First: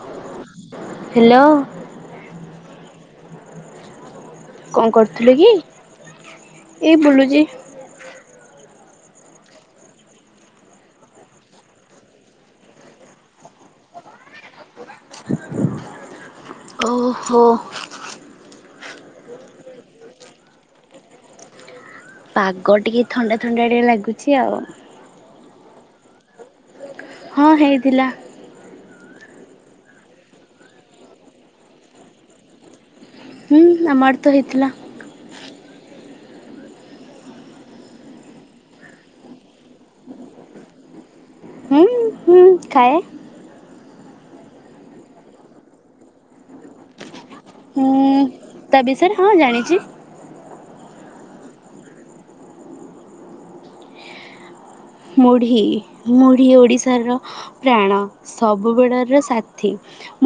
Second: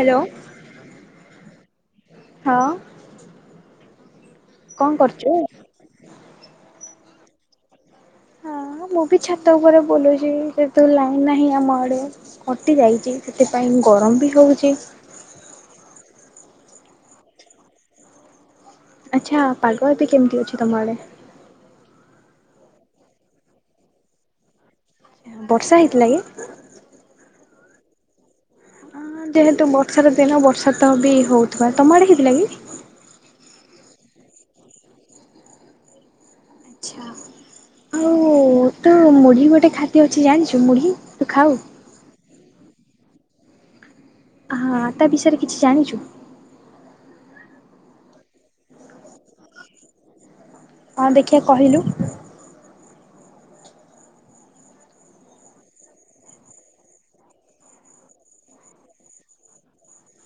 Hello. Hello. ହଁ। କଣ କରୁଥୁଲେ କି? ଏଇ ବୁଲୁଚି। ହଁ ମୁଁ ବି ଛାତ ଉପରେ ବୁଲୁଚି ଯେହେତୁ ଲାଇନ ନାହିଁ ଆମ ଆଡେ କଟି ଯାଇଚି ସେତିପାଇଁ। ଗରମ ବି ହଉଚି। ଓହୋ। ଆଚ୍ଛା ପାଗ ଏବେ କେମିତି ଅଛି ତମଆଡେ? ପାଗ ଟିକେ ଥଣ୍ଡା ଥଣ୍ଡା ଳିଆ ଲାଗୁଚି ଆଉ। ବର୍ଷା ହେଇଥିଲା କି? ହଁ ହେଇଥିଲା। ହଁ ଯେହେତୁ ବର୍ଷାର ଦିନ ବର୍ଷା ତ ବି ହଉଥିବା ତମ ଆଡ଼େ ହେଇଥିଲା କି? ହୁଁ ଆମ ଆଡ଼େ ତ ହେଇଥିଲା। ଆଚ୍ଛା ଆଉ ତୁ ମୁଢି ଗୋଟେ ଖାଦ୍ୟ ଅଛି ଜାଣିଚୁ ମୁଢି ତୁ ଖାଉ? ହୁଁ ହୁଁ ଖାଏ। ହଁ ତା ବିଷୟରେ କିଛି ଜାଣିଚୁ? ହୁଁ ତା ବିଷୟରେ ହଁ ଜାଣିଚି। ହଁ ଦେଖିଆ କହିଲୁ? ମୁଢ଼ି ମୁଢ଼ି ଓଡ଼ିଶାର ପ୍ରାଣ ସବୁବେଳର ସାଥୀ।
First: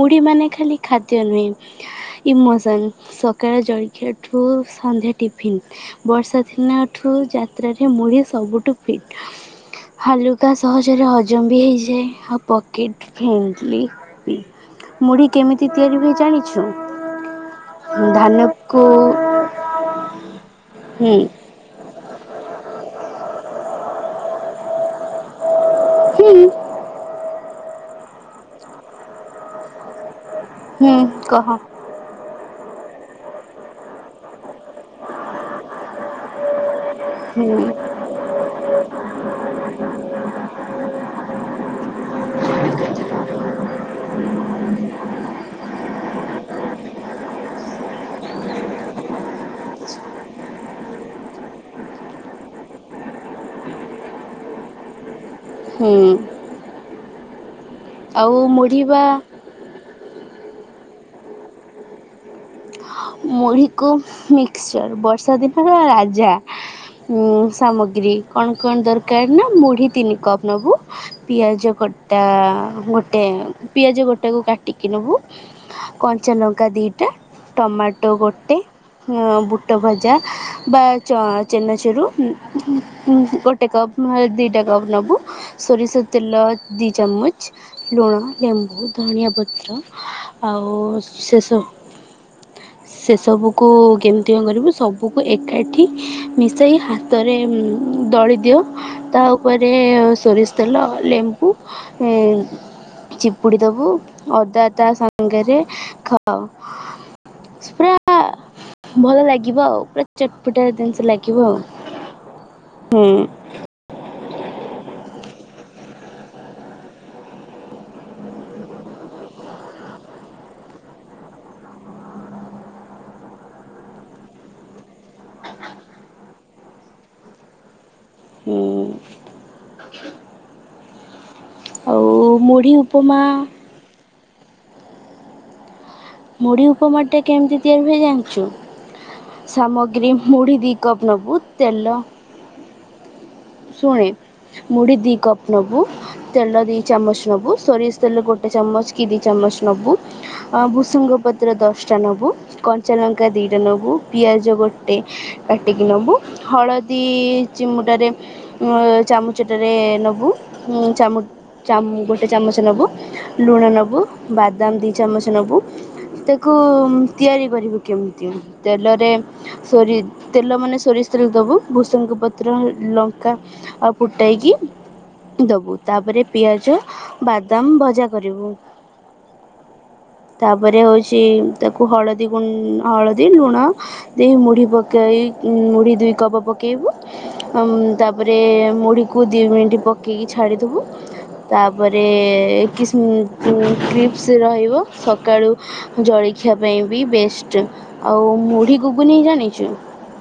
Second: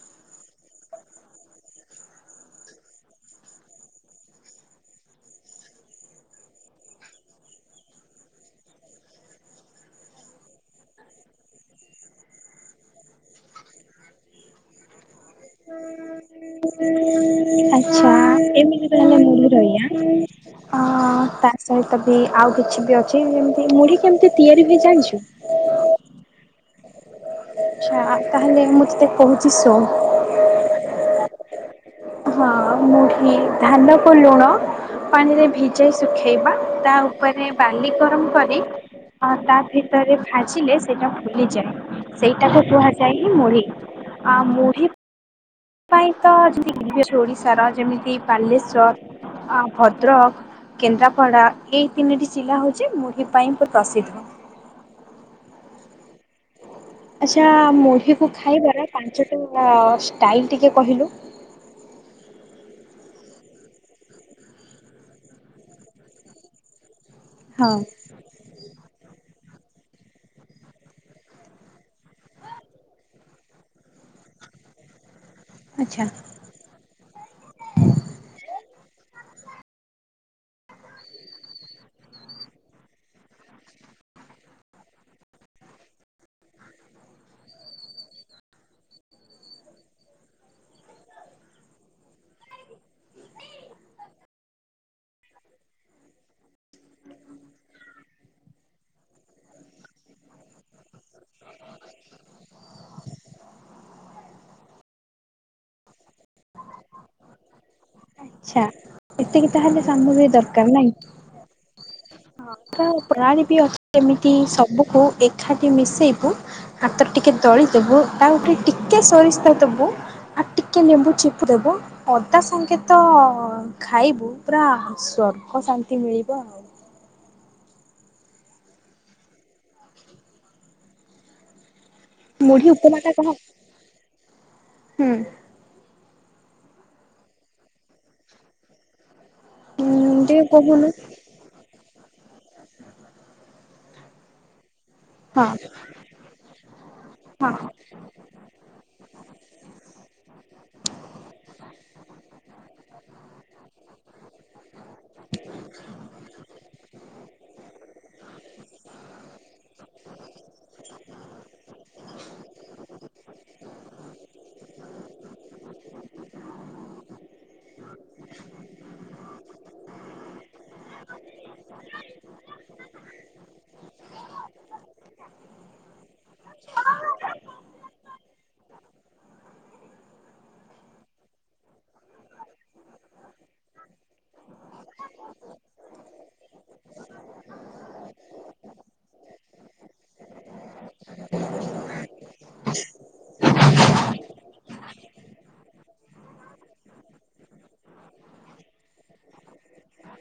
ମୁଢି ମାନେ ଖାଲି ଖାଦ୍ୟ ନୁହେଁ ଇମୋସନ ସକାଳେ ଜଳଖିଆଠୁ ସନ୍ଧ୍ୟା ଟିଫିନ୍ ବର୍ଷା ଦିନଠୁ ଯାତ୍ରାରେ ମୁଢ଼ି ସବୁଠୁ ଫିଟ୍ ହାଲୁକା ସହଜରେ ହଜମ ବି ହେଇଯାଏ ଆଉ ପକେଟ ଫ୍ରେଣ୍ଡଲି ମୁଢି କେମିତି ତିଆରି ହୁଏ ଜାଣିଛୁ ଆଚ୍ଛା ଧାନକୁ ଏମିତି ତାହେଲେ ମୁଢ଼ି ତା ହୁଁ ସହିତ ତ ବି ଆଉ କିଛି ବି ଅଛି ଯେମିତି ମୁଢି କେମତି ତିଆରି ହୁଏ ଜାଣିଛୁ ହୁ ଆଚ୍ଛା ତାହେଲେ ମୁଁ ତତେ କହୁଛି ଶୁଣ ହୁଁ କହ ହଁ ମୁଢ଼ି ଧାନକୁ ଲୁଣ ପାଣିରେ ଭିଜାଇ ଶୁଖାଇବା ତା ଉପରେ ହୁଁ ବାଲି ଗରମ କରି ହଁ ତା ଭିତରେ ଭାଜିଲେ ସେଇଟା ଫୁଲିଯାଏ ସେଇଟାକୁ କୁହାଯାଏ ହିଁ ମୁଢ଼ି ଆ ମୁଢ଼ି ତ ପାଇଁ ତ ଯଦି ୋଡି ସାର ଯେମିତି ବାଲେଶ୍ଵର ଅଁ ଭଦ୍ରକ କେନ୍ଦ୍ରାପଡ଼ା ଏଇ ତିନିଟି ଜିଲ୍ଲା ହେଉଛି ମୁଁଢୀ ପାଇଁ କି ପ୍ରସିଦ୍ଧ ହୁଁ ଆଚ୍ଛା ମୁଢିକୁୁ ଆଉ ମୁଢ଼ି ଖାଇବାର ବା ପାଞ୍ଚଟା ଷ୍ଟାଇଲ୍ ଟିକେ କହିଲୁ ମୁଢ଼ିକୁ ମିକ୍ସଚର୍ ବର୍ଷା ଦିନ ହେ ରାଜା ଉଁ ହଁ ସାମଗ୍ରୀ କଣ କଣ ଦରକାର? ନା ମୁଢି ତିନି କପ ନବୁ ପିଆଜ ଗୋଟା ଗୋଟେ ପିଆଜ ଗୋଟେ କାଟିକି ନବୁ ଆଚ୍ଛା। କଞ୍ଚା ଲଙ୍କା ଦୁଇଟା ଟମାଟୋ ଗଟେ ବୁଟ ଭଜା ବା ଚ ଚେନାଚେରୁ ଗୋଟେ କପ୍ ନୁହେଁଦୁଇଟା କପ୍ ନେବୁ ସୋରିଷ ତେଲ ଦୁଇ ଚାମଚ ଲୁଣ ଲେମ୍ବୁ ଧନିଆ ପତ୍ର ଆଉ ଶେଷ [unintelligible] ସେସବୁକୁ କେମିତି କଣ କରିବୁ ସବୁକୁ ଏକାଠି ମିଶାଇ ହାତରେ ଦଳି ଦିଅ ତା ଉପରେ ସୋରିଷ ତେଲ ଲେମ୍ବୁ ଉ ଚିପୁଡ଼ି ଦେବୁ ଅଦା ତା ସାଙ୍ଗରେ ଖାଅ ପୁରା ଆଛା ଭଲ ଏତିକି ଲାଗିବ ଆଉ ତାହେଲେ ପୁରା ସାମଗ୍ରୀ ଚଟପଟା ଦରକାର ନାଇଁ ଜିନିଷ ଲାଗିବ ଆଉ। ହଁ ହୁଁ। ପରାଣି ବି ଅଛି ଏମିତି ସବୁକୁ ଏକାଠି ମିଶେଇବୁ ହାତରେ ଟିକେ ଦଳିଦବୁ ତା ଉପରେ ଟିକେ ସୋ ପରିସ୍ ତବୁ ଆଉ ଟିକେ ଲେମ୍ବୁ ଚିପୁ ଦେବୁ ଅଦା ସାଙ୍ଗେ ତ ଖାଇବୁ ପୁରା ସ୍ୱା ସର୍କ ଶାନ୍ତି ମିଳିବ ଆଉ ହୁଁ ଆଉ ମୁଢ଼ି ଉପରଟା ଉପମା କହ ହୁଁ ମୁଢି ଉପମା ଟା କେମିତି ତିଆରି ହୁଏ ଜାଣିଛୁ ହୁଁ ସାମଗ୍ରୀ ଟିକେ ମୁଢି ଦୁଇ କହୁନୁ? କପ୍ ନେବୁ ତେଲ ଶୁଣେ ମୁଢି ଦି ହଁ। କପ୍ ନେବୁ ତେଲ ଦିଇ ଚାମଚ ନେବୁ ହଁ ସୋରିଷ ତେଲ ଗୋଟେ ଚାମଚ କି ଦି ଚାମଚ ନବୁ ଆ ବୁସ ପଦ୍ର ଦଶଟା ନେବୁ କଞ୍ଚା ଲଙ୍କା ଦୁଇଟା ନେବୁ ପିଆଜ ଗୋଟେ କାଟିକି ନେବୁ ହଳଦୀ ଚିମୁଟାରେ ଉ ଚାମଚଟାରେ ନବୁ ହୁଁ ଚାମୁ ଚାମ ଗୋଟେ ଚାମଚ ନେବୁ ଲୁଣ ନେବୁ ବାଦାମ ଦୁଇ ଚାମଚ ନେବୁ କେମିତି ତେଲରେ ସୋରି ତେଲ ମାନ ସୋରି ସୋରିଷ ତେଲ ଦେବୁ ଭୂସଙ୍ଗ ପତ୍ର ଲଙ୍କା ଆଉ ଫୁଟାଇକି ଦବୁ ତାପରେ ପିଆଜ ବାଦାମ ଭଜା କରିବୁ ତାପରେ ହେଉଛି ତାକୁ ହଳଦୀ ଗୁ ହଳଦୀ ଲୁଣ ଦେଇ ମୁଢ଼ି ପକାଇ ମୁଢ଼ି ଦୁଇ କପ ପକାଇବୁ ଉଁ ତାପରେ ମୁଢ଼ିକୁ ଦୁଇ ମିନିଟ୍ ପକାଇକି ଛାଡ଼ିଦେବୁ ତାପରେ କିମି କ୍ରିପ୍ସ ରହିବ। ସକାଳୁ ଜଳଖିଆ ପାଇଁ ବି ବେଷ୍ଟ ଆଉ ମୁଢ଼ି ଘୁଗୁନି ଜାଣିଛୁ।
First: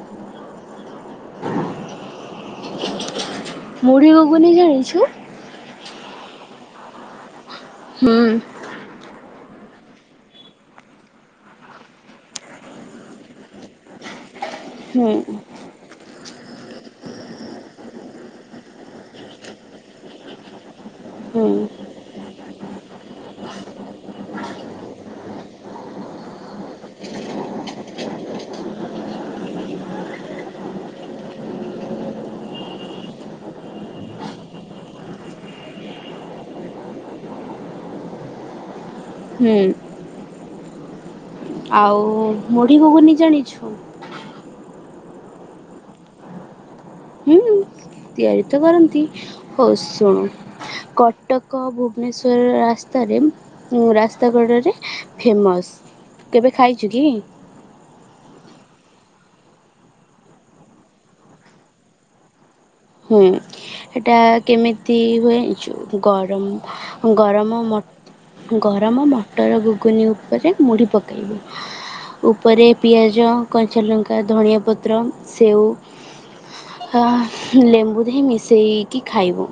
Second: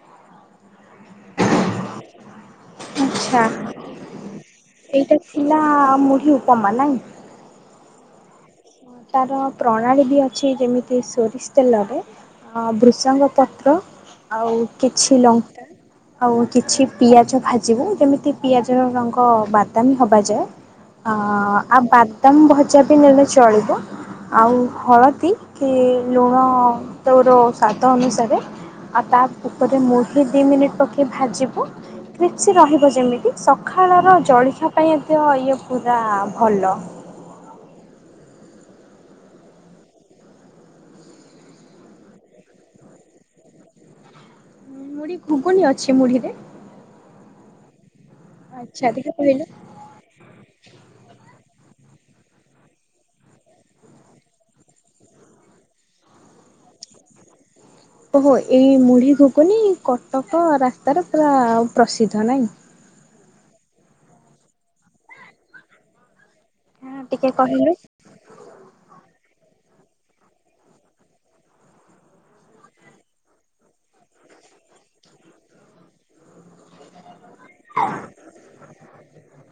[inaudible] ଆଚ୍ଛା। ମଢି ଘୁଗୁନି ଜାଣିଛୁ। ଏଇଟା ଥିଲା ମୁଢି ଉପମା ନାଇଁ। ହୁଁ। ତାର ପ୍ରଣାଳୀ ବି ଅଛି ଯେମିତି ସୋରିଷ ତେଲରେ ବୃଷଙ୍ଗ ପତ୍ର ଆଉ ହୁଁ କିଛି ଲଙ୍କା ଆଉ କିଛି ପିଆଜ ଭାଜିବୁ ଯେମିତି ଯୈମିତି ପିଆଜ ରଙ୍ଗ ବାଦାମୀ ହବା ଯାଏ। ଅ ହୁଁ ଆଉ ବାଦାମ ଭଜା ବି ନେଲେ ଚଳିବ। ଆଉ ହଳଦୀ କି ଲୁ ଓ ତୋର ସ୍ୱାଦ ଅନୁସାରେ ଆ ତା ତାପରେ ମୁଢି ଦୁଇ ମିନିଟ୍ ପକେଇ ଭାଜିବ କ୍ରିପ୍ସି ରହିବ ଯେମିତି ସକାଳର ଜ [unintelligible] ପାଇଁ ଏତ ଇଏ ପୁରା ଭଲ। ହୁଁ। ଆଉ ମୁଢ଼ି ଘୁଗୁନି ଜାଣିଛୁ। ମୁଢୀ ଘୁଗୁନୀ ଅଛି ମୁଢିରେ? ହୁଁ ତିଆରି ତ କରନ୍ତି ଟିକେ କହିଲ? ହଉ ଶୁଣ କଟକ ଏକ ଭୁବନେଶ୍ୱର ରାସ୍ତାରେ ରାସ୍ତା କଡ଼ରେ ଫେମସ୍। କେବେ ଖାଇଛୁ କି? ଓହୋ ଏଇ ମୁଢି ଘୁଗୁନି କଟକ ରାସ୍ତାରେ ପ୍ରାୟ ପ୍ରସିଦ୍ଧ ନାଈ। ହୁଁ ହେଟା କେମିତି ହୁଏ ଯୋଉ ଗ ହଁ ଗରମ ଟିକେ ଗରମ କହିଲୁ? ମ ଗରମ ମ ମଟର ଘୁଗୁନି ଉପରେ ମୁଢ଼ି ପକାଇକି। ଉପରେ ପିଆଜ କଞ୍ଚା ଲଙ୍କା ଧନିଆ ପତ୍ର ସେଉ। ହଁ ଲେମ୍ବୁ ଦେହି ମିଶେଇକି ଖାଇବୁ।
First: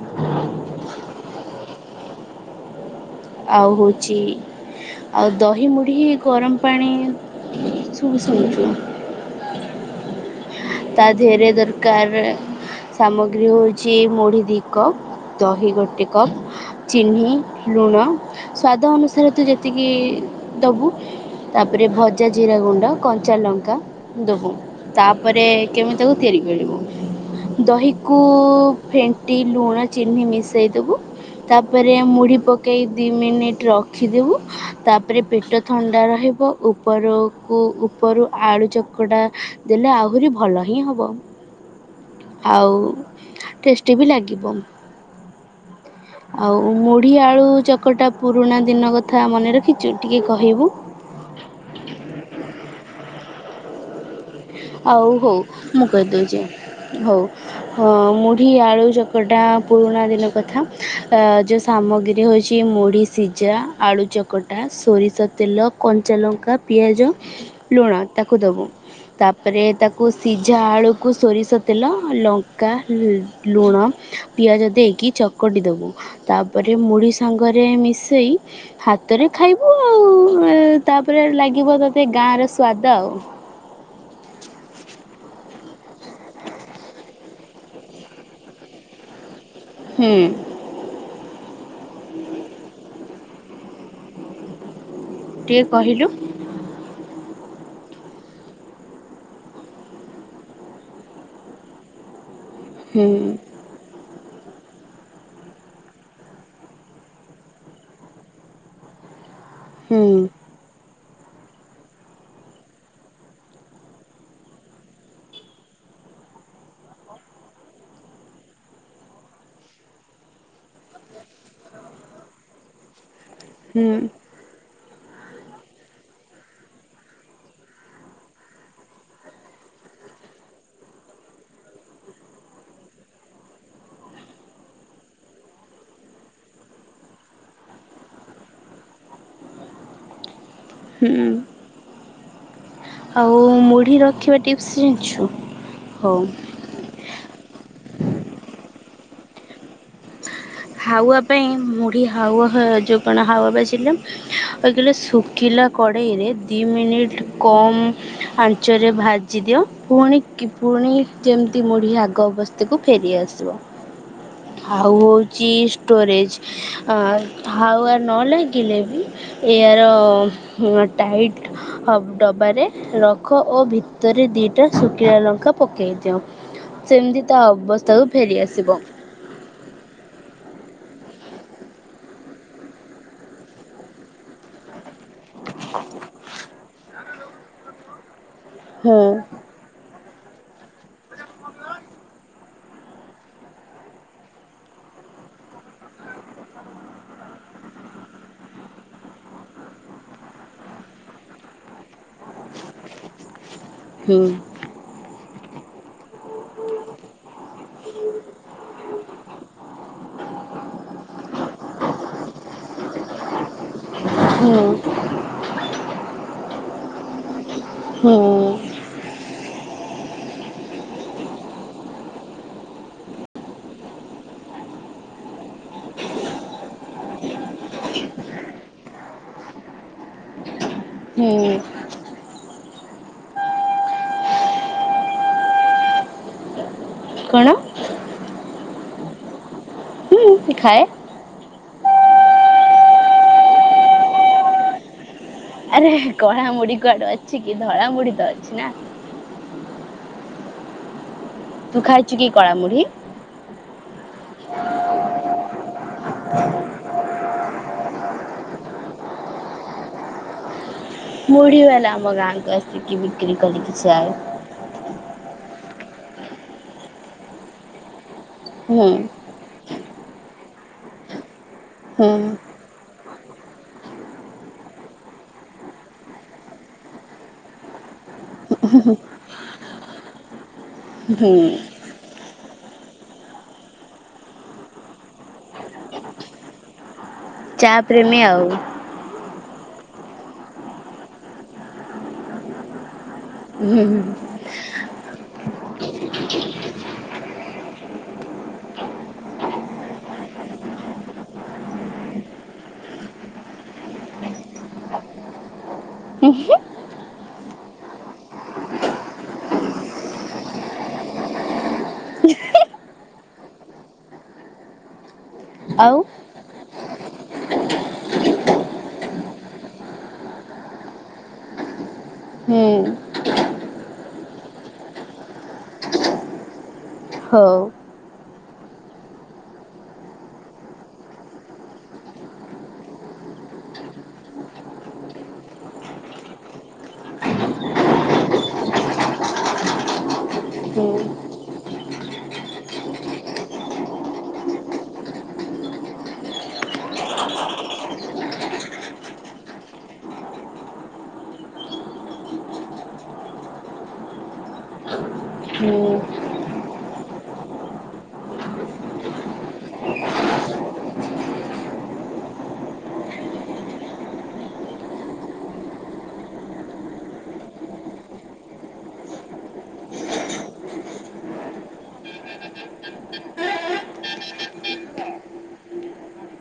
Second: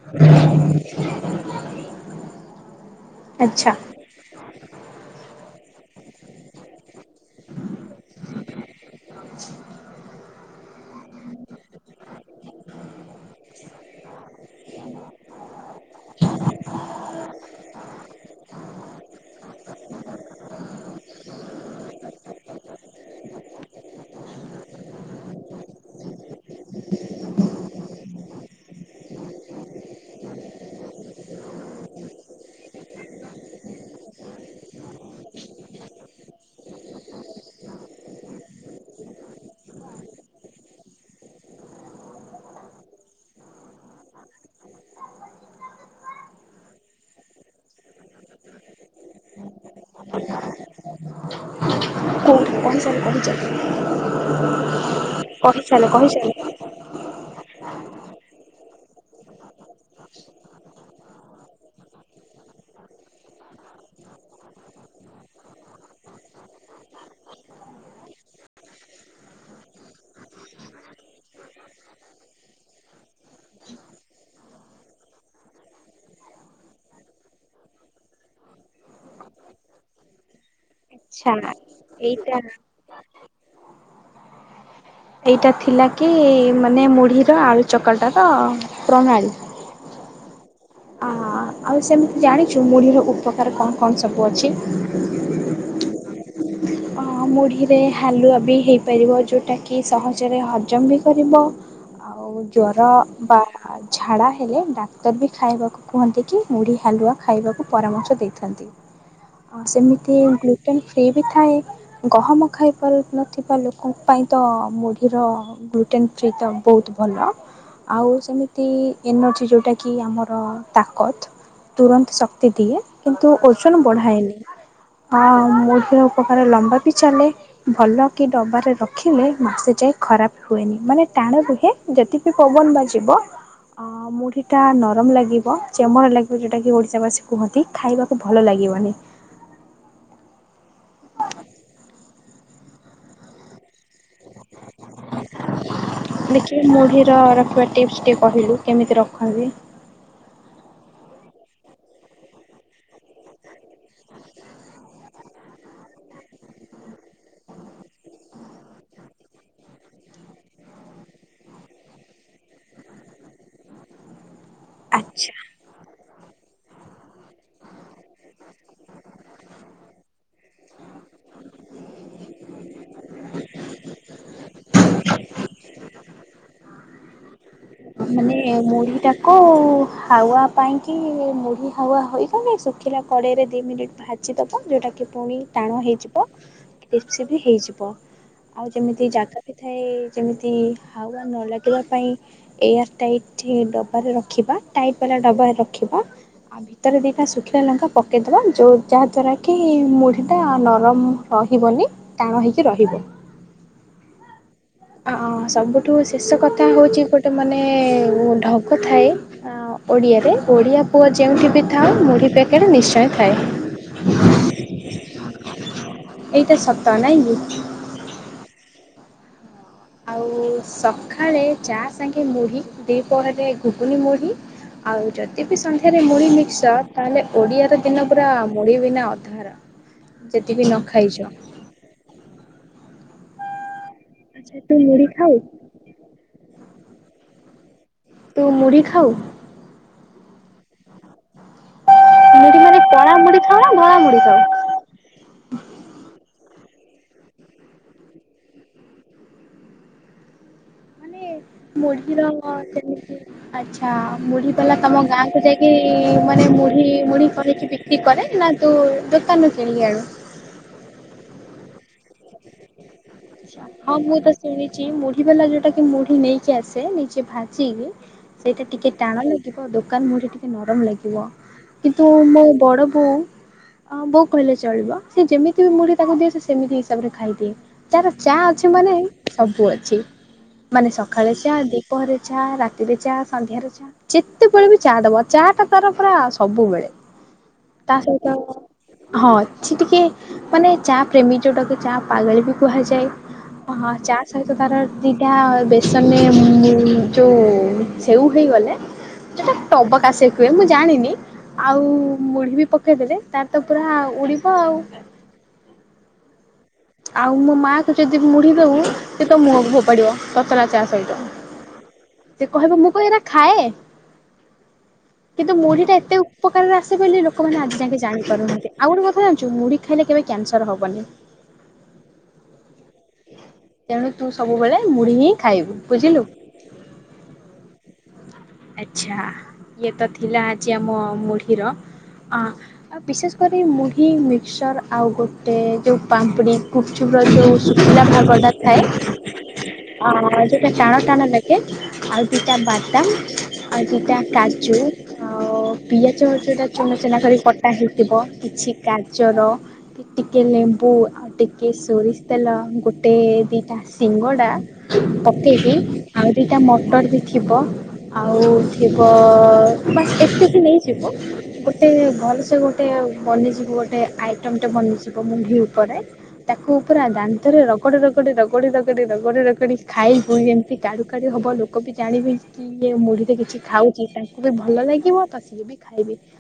ଆଉ ଆଚ୍ଛା ହଉଛି ଆଉ ଦହି ମୁଢ଼ି ଗରମ ପାଣି [unintelligible] ତା ଦେହରେ ଦର କାର ସାମଗ୍ରୀ ହେଉଛି ମୁଢ଼ି ଦୁଇ କପ୍ ଦହି ଗୋଟେ କପ୍ ଚିନି ଲୁଣ ସ୍ଵାଦ ଅନୁସାରେ ତୁ ଯେତିକି ଦବୁ। ତାପରେ ଭଜା ଜିରା ଗୁଣ୍ଡ କଞ୍ଚା ଲଙ୍କା ଦବୁ ତାପ ତାପରେ କେମିତି ତାକୁ ତିଆରି କରିବୁ। ଦହିକୁ ଫେଣ୍ଟି ଲୁଣ ଚିନି ମିଶାଇ ଦେବୁ। ତାପରେ ମୁଢି ପକେଇ ଦି ମିନିଟ ରଖିଦବୁ ତାପରେ ପେଟ ଥଣ୍ଡା ରହି ଉପ ଉପରକୁ ଉପରୁ ଆଳୁ ଚକଟା ଦେଲେ ଆ ଆହୁରି ଭଲ ହିଁ ହେବ। ଆଉ ଟେଷ୍ଟି ବି ଲାଗିବ। ଆଉ ମୁଢ଼ି ଆଳୁ ଚକଟା ପୁରୁଣା ଦିନ କଥା ମନେ ରଖିଛୁ ଟିକେ କହିବୁ। [inaudible] ଆଉ ହଉ କହିଚାଲ ମୁଁ କହିଚାଲ କହିଦଉଛି ହଉ। ହଁ ମୁଢ଼ିଆଳୁ ଚକଟା ପୁରୁଣା ଦିନ କଥା ତା ଯେଉଁ ସାମଗ୍ରୀ ହଉଛି ମୁଢ଼ିସିଝା ଆଳୁଚକଟା ସୋରିଷତେଲ କଞ୍ଚାଲଙ୍କା ପିଆଜ। ଲୁଣ ତାକୁ ଦବୁ। ତାପରେ ତାକୁ ସିଝାଆଳୁକୁ ସୋରିଷତେଲ ଲଙ୍କା ଲୁଣ। ପିଆଜ ଦେଇକି ଚକଟି ଦବୁ ତାପରେ ମୁଢି ସାଙ୍ଗରେ ମିଶେଇ ହାତରେ ରେ ଖାଇବୁ ଆଉ ତାପରେ ଆଚ୍ଛା ଲାଗିବ ତତେ ଏଇଟା ଗାଁର ସ୍ଵାଦ ଆଉ। ଏଇଟା ଥିଲାକି ମାନେ ମୁଢିର ଆଳୁ ଚକଟାର ପ୍ରଣାଳୀ। ହୁଁ। ଆ ଆଉ ସେମିତି ଜାଣିଛୁ ମୁଢ଼ିର ଉପକାର କଣ କଣ ସବୁ ଅଛି? ଟିକେ କହିଲୁ। ମୁଢ଼ିରେ ହାଲୁଆ ବି ହେଇପାରିବ। ଯଉଁଟାକି ସହଜରେ ହଜମ ବି କରିବ। ଆଉ ଜର ହୁଁ ବା ଝାଡା ହେଲେ ଡାକ୍ତର ବି ଖାଇବାକୁ କୁହନ୍ତିକି ମୁୁଢ଼ି ହାଲୁଆ ଖାଇବାକୁ ପରାମର୍ଶ ଦେଇଥାନ୍ତି। ଆଉ ହୁଁ ସେମିତି ଗ୍ଲୁଟେନ୍ ଫ୍ରି ବି ଥାଏ। ଗହମ ଖାଇପାରୁନଥିବା ଲୋକଙ୍କ ପାଇଁ ତ ମୁଢ଼ିର ଗ୍ଲୁଟେନ୍ ଫ୍ରି ତ ବହୁତ ଭଲ। ଭଲ ଆଉ ସେମିତି ଏନର୍ଜି ଯଉଁଟାକି ଆମର ତାକତ ତୁରନ୍ତ ଶକ୍ତି ଦିଏ। କିନ୍ତୁ ଓଜନ ହୁଁ ବଢାଏନି। ଆ ମୁଢ଼ି ର ଉପକାର ଲମ୍ବା ବି ଚାଲେ ଭଲ କି ଡବାରେ ରଖିଲେ ମାସେ ଯାଏ ଖରାପ ହୁଏନି। ମାନେ ଟାଣ ରୁହେ। ଯେତିକି ପବନ ବାଜିବ ଅ ମୁଢି ଟା ନରମ ଲାଗିବ ଚେମର ଲାଗିବ ଯୋଉଟା କି ଓଡିଶାବାସୀ କୁହନ୍ତି ଖାଇବାକୁ ଭଲ ଲାଗିବ ଇବନି। ହୁଁ। ଆଉ ମୁଢି ରଖିବା ଟିପ୍ସ ଜାଣିଛୁ? ହଉ। ଦେଖିବା ମୁଢିର ରଖିବା ଟିପ୍ସ ଟିକେ କହିଲୁ। କେମିତି ରଖନ୍ତି? ହାୱା ପାଇଁ ମୁଢ଼ି ହାୱା ଯେଉଁ କଣ ହାୱା ବାଜିଲେ ଯେତେବଳେ ଶୁ ଖିଲା କଡ଼େଇରେ ଦୁଇ ମିନିଟ୍ କମ୍ ଆଞ୍ଚରେ ଭାଜିଦିଅ ପୁଣି କି ପୁଣି ଯେମିତି ମୁଢ଼ି ଆଗ ଅବସ୍ଥାକୁ ଫେରିଆସିବ। [inaudible] ଆଉ ଆଚ୍ଛା। ହଉଛି ଷ୍ଟୋରେଜ୍ ହାୱା ନ ଲାଗିଲେ ବି ଏୟାର ଟାଇଟ୍ ଡବାରେ ରଖ ଓ ଭିତରେ ଦିଟା ସୁ ଶୁଖିଲାଲଙ୍କା ପକେଇ ଦିଅ। ସେମିତି ତା ଅବସ୍ଥା ମାନେ ମୁଢିଟାକୁ ହାୱା ପାଇଁ କି ମୁଢି ହାୱା ହୋଇବନି ଶୁଖିଲା କଡେଇରେ ଦି ମିନିଟ୍ ଭାଜି ଦବା ଯଉଟାକି କି ପୁଣି ଟାଣ ହେଇଯିବ କ୍ରିସ୍ପି ବି ହେଇଯିବ। ଆଉ ହୁଁ ଯେମିତି ଜାଗା ବି ଥାଏ ଯେମିତି ହାୱା ନ ଲାଗିଲା ପାଇଁ ଏୟାର ଟାଇଟ୍ ଡବାରେ ରଖିବା ଟାଇଟ୍ ବାଲା ଡବାରେ ରଖିବା। ଆଉ ଭିତରେ ଦିଟା ଶୁଖିଲା ଲଙ୍କା ପକେଇଦବା ଯୋଉ ଯାହା ଦ୍ଵାରା କି ମୁଢି ଟା ନରମ ହ ରହିବନି ଟାଣ ହେଇକି ରହିବ। ହୁଁ ଅ ସବୁଠୁ ଶେଷ କଥା ହଉଛି ଗୋଟେ ମାନେ ଢଗ ଥାଏ ଆଁ ଓଡ଼ିଆରେ ଓଡ଼ିଆ ପୁଅ ଯେଉଁଠି ବି ଥାଉ ମୁଢ଼ି ପ୍ୟାକେଟ ନିଶ୍ଚୟ ଥାଏ। ହୁଁ। ଏଇଟା ସତ ନାଇଁକି। ହୁଁ ଆଉ ସକାଳେ ଚା ସାଙ୍ଗେ ମୁଢି ଦିପହରେ ଘୁଗୁନୀ ମୁଢି ଆଉ ଯଦି ବି ସନ୍ଧ୍ୟାରେ ମୁଢି ମିକ୍ସଚର ତାହେଲେ ଓଡିଆର ଦିନ ପୁରା ମୁଢ଼ି ବିନା ଅଧୁରା। ଯେତିକି ନ ଖାଇଛ। ହୁଁ। ଆଚ୍ଛା ତୁ ମୁଢ଼ି ଖାଉ? କଣ? ତୁ ମୁଢ଼ି ଖାଉ? ହୁଁ ଖାଏ। ମୁଢ଼ି ମାନେ କଳା ମୁଢ଼ି ଖାଉ ନା ଧଳା ମୁଢ଼ି ଖାଉ? ଆରେ କଳା ମୁଢ଼ି କୁଆଡ଼େ ଅଛି କି ଧଳା ମୁଢ଼ି ତ ଅଛି ନା। ତୁ ମୁଢ଼ି ଖାଇଛୁ କି ରଙ୍ଗ କଳା ମୁଢ଼ି ସେମିତି ଆଚ୍ଛା ମୁଢ଼ି ବାଲା ତମ ଗାଁକୁ ଯାଇକି ମାନେ ମୁଢ଼ି ମୁଢ଼ି କରିକି ବିକ୍ରି କରେ ନା ତୁ ଦୋକାନରୁ କିଣିକି ଆଣୁ। ମୁଢ଼ି ବାଲା ଆମ ଗାଁକୁ ଆସେ। ହଁ ମୁଁ ତ ଶୁଣିଛି ମୁଢ଼ି ବାଲା ଯୋଉଠି ମୁଢ଼ି ନେଇକି ଆସେ ନିଜେ ଭାଜିକି ସେଇଟା ହୁଁ ଟିକେ ଟାଣ ଲାଗିବ ଦୋକାନ ମୁଢ଼ି ଟି ନରମ ଲାଗିବ କିନ୍ତୁ ହୁଁ ମୋ ବଡ଼ ବୋଉ ଅ ବୋଉ କହିଲେ ଚଳିବ ସେ ଯେମିତି ବି ମୁଢ଼ି ତାକୁ ଦିଅ ସେ ସେମିତି ହିସାବରେ ଖାଇଦିଏ। ତାର ଚା ଅଛି ମାନେ ସବୁ ଅଛି ମାନେ ସକାଳେ ହୁଁ ଚାହା, ଦୀପହରେ ଚାହା ରା ଚାହା, ସନ୍ଧ୍ୟାରେ ଚାହା ଯେତେବେଳେ ବି ଚାହା ଦବ ଚାହା ଟା ତାର ପୁରା ସବୁବେଳେ ଚା ତା ପ୍ରେମୀ ସହିତ ଆଉ ହଁ ସେ ଟିକେ ମାନେ ଚାହା ପ୍ରେମୀ ଯୋଉଟାକୁ ଚାହା ପାଗେଳି ବି କୁହାଯାଏ। ହୁଁ ଚାହା ସହିତ ତାର ଦିଟା ବେସନରେ ଯୋଉ ସେଉ ହେଇଗଲେ ସେଇଟା ଟବକା ସେଉ କୁହେ, ମୁଁ ଜାଣିନି ଆଉ ମୁଢ଼ି ବି ପକେଇଦେଲେ ତାର ତ ପୁରା ଉଡ଼ିବ ଆଉ। ଉଁ- ହୁଁ। ଆଉ ମୋ ମାଆକୁ ଯଦି ମୁଢ଼ି ଦବୁ। ସେ ତ ମୁହଁକୁ ଫୋପାଡିବ ତତଲା ଚା ସହିତ ସେ କହିବ ମୁଁ କଣ ଏରା ଖାଏ। କିନ୍ତୁ ଆଉ ମୁଢ଼ିଟା ଏତେ ଉପକାରରେ ଆସ ଲୋକମାନେ ଆଜି ଯାଙ୍କେ ଜାଣିପାରୁନାହାନ୍ତି ଆଉ ଗୋଟେ କଥା ଜାଣିଛୁ ମୁଢ଼ି ଖାଇଲେ କେବେ କ୍ୟାନସର ହବନି। ହୁଁ। ତେଣୁ ତୁ ସବୁବେଳେ ମୁଢ଼ି ହିଁ ଖାଇବୁ ବୁଝିଲୁ। ହଉ। ଆଚ୍ଛା ଇଏ ତ ଥିଲା ଆଜି ଆମ ମୁଢ଼ିର ଅ ଆଉ ବିଶେଷ କରି ମୁଢ଼ି ମିକ୍ସର ଆଉ ଗୋଟେ ଯୋଉ ପାମ୍ପଡି ଗୁପଚୁପ୍ ର ଯୋଉ ଶୁଖିଲା ଭାଗଟା ଥାଏ ଆ ଆ ଯୋଉଟା ହୁଁ ଟାଣ ଟାଣ ଲାଗେ ଆଉ ଦିଟା ବାଦାମ ଆଉ ଦି ଟା କାଜୁ ଆଉ ପିଆଜ ଯୋଉଟା ଚୁନା ଚୁନା କରି କଟା ହେଇଥିବ କିଛି ଗାଜର ଟିକେ ଲେମ୍ବୁ ଆଉ ଟିକେ ସୋରିଷ ତେଲ ଗୋଟେ ଦିଇଟା ସିଙ୍ଗଡ଼ା ପକେଇବି ହୁଁ ଆଉ ଦିଟା ମଟର ବି ଥିବ ଆଉ ଥିବ ବାସ୍ ଏତିକି ନେଇଯିବୁ ଗୋଟେ ଭଲସେ ଗୋଟେ ବନିଯିବ ଗୋଟେ ଆଇଟମ ଟେ ବନିଯିବ ମୁଭି ଉପରେ ତାକୁ ପୁରା ଦାନ୍ତରେ ରଗଡ଼ି ରଗଡ଼ି-ରଗଡ଼ି-ରଗଡ଼ି-ରଗଡ଼ି- ରଗଡ଼ି - ରଗଡ଼ି ଖାଇବୁ ଯେମିତି କାଡୁ କାଡୁ ହବ ଲୋକ ବି ଜାଣିବେ କି ଇଏ ମୁଢ଼ି଼ରେ କିଛି ଖାଉଛି ତାଙ୍କୁ ବି ଭଲ ଲାଗିବ ତ ସିଏ ବି ଖାଇବେ।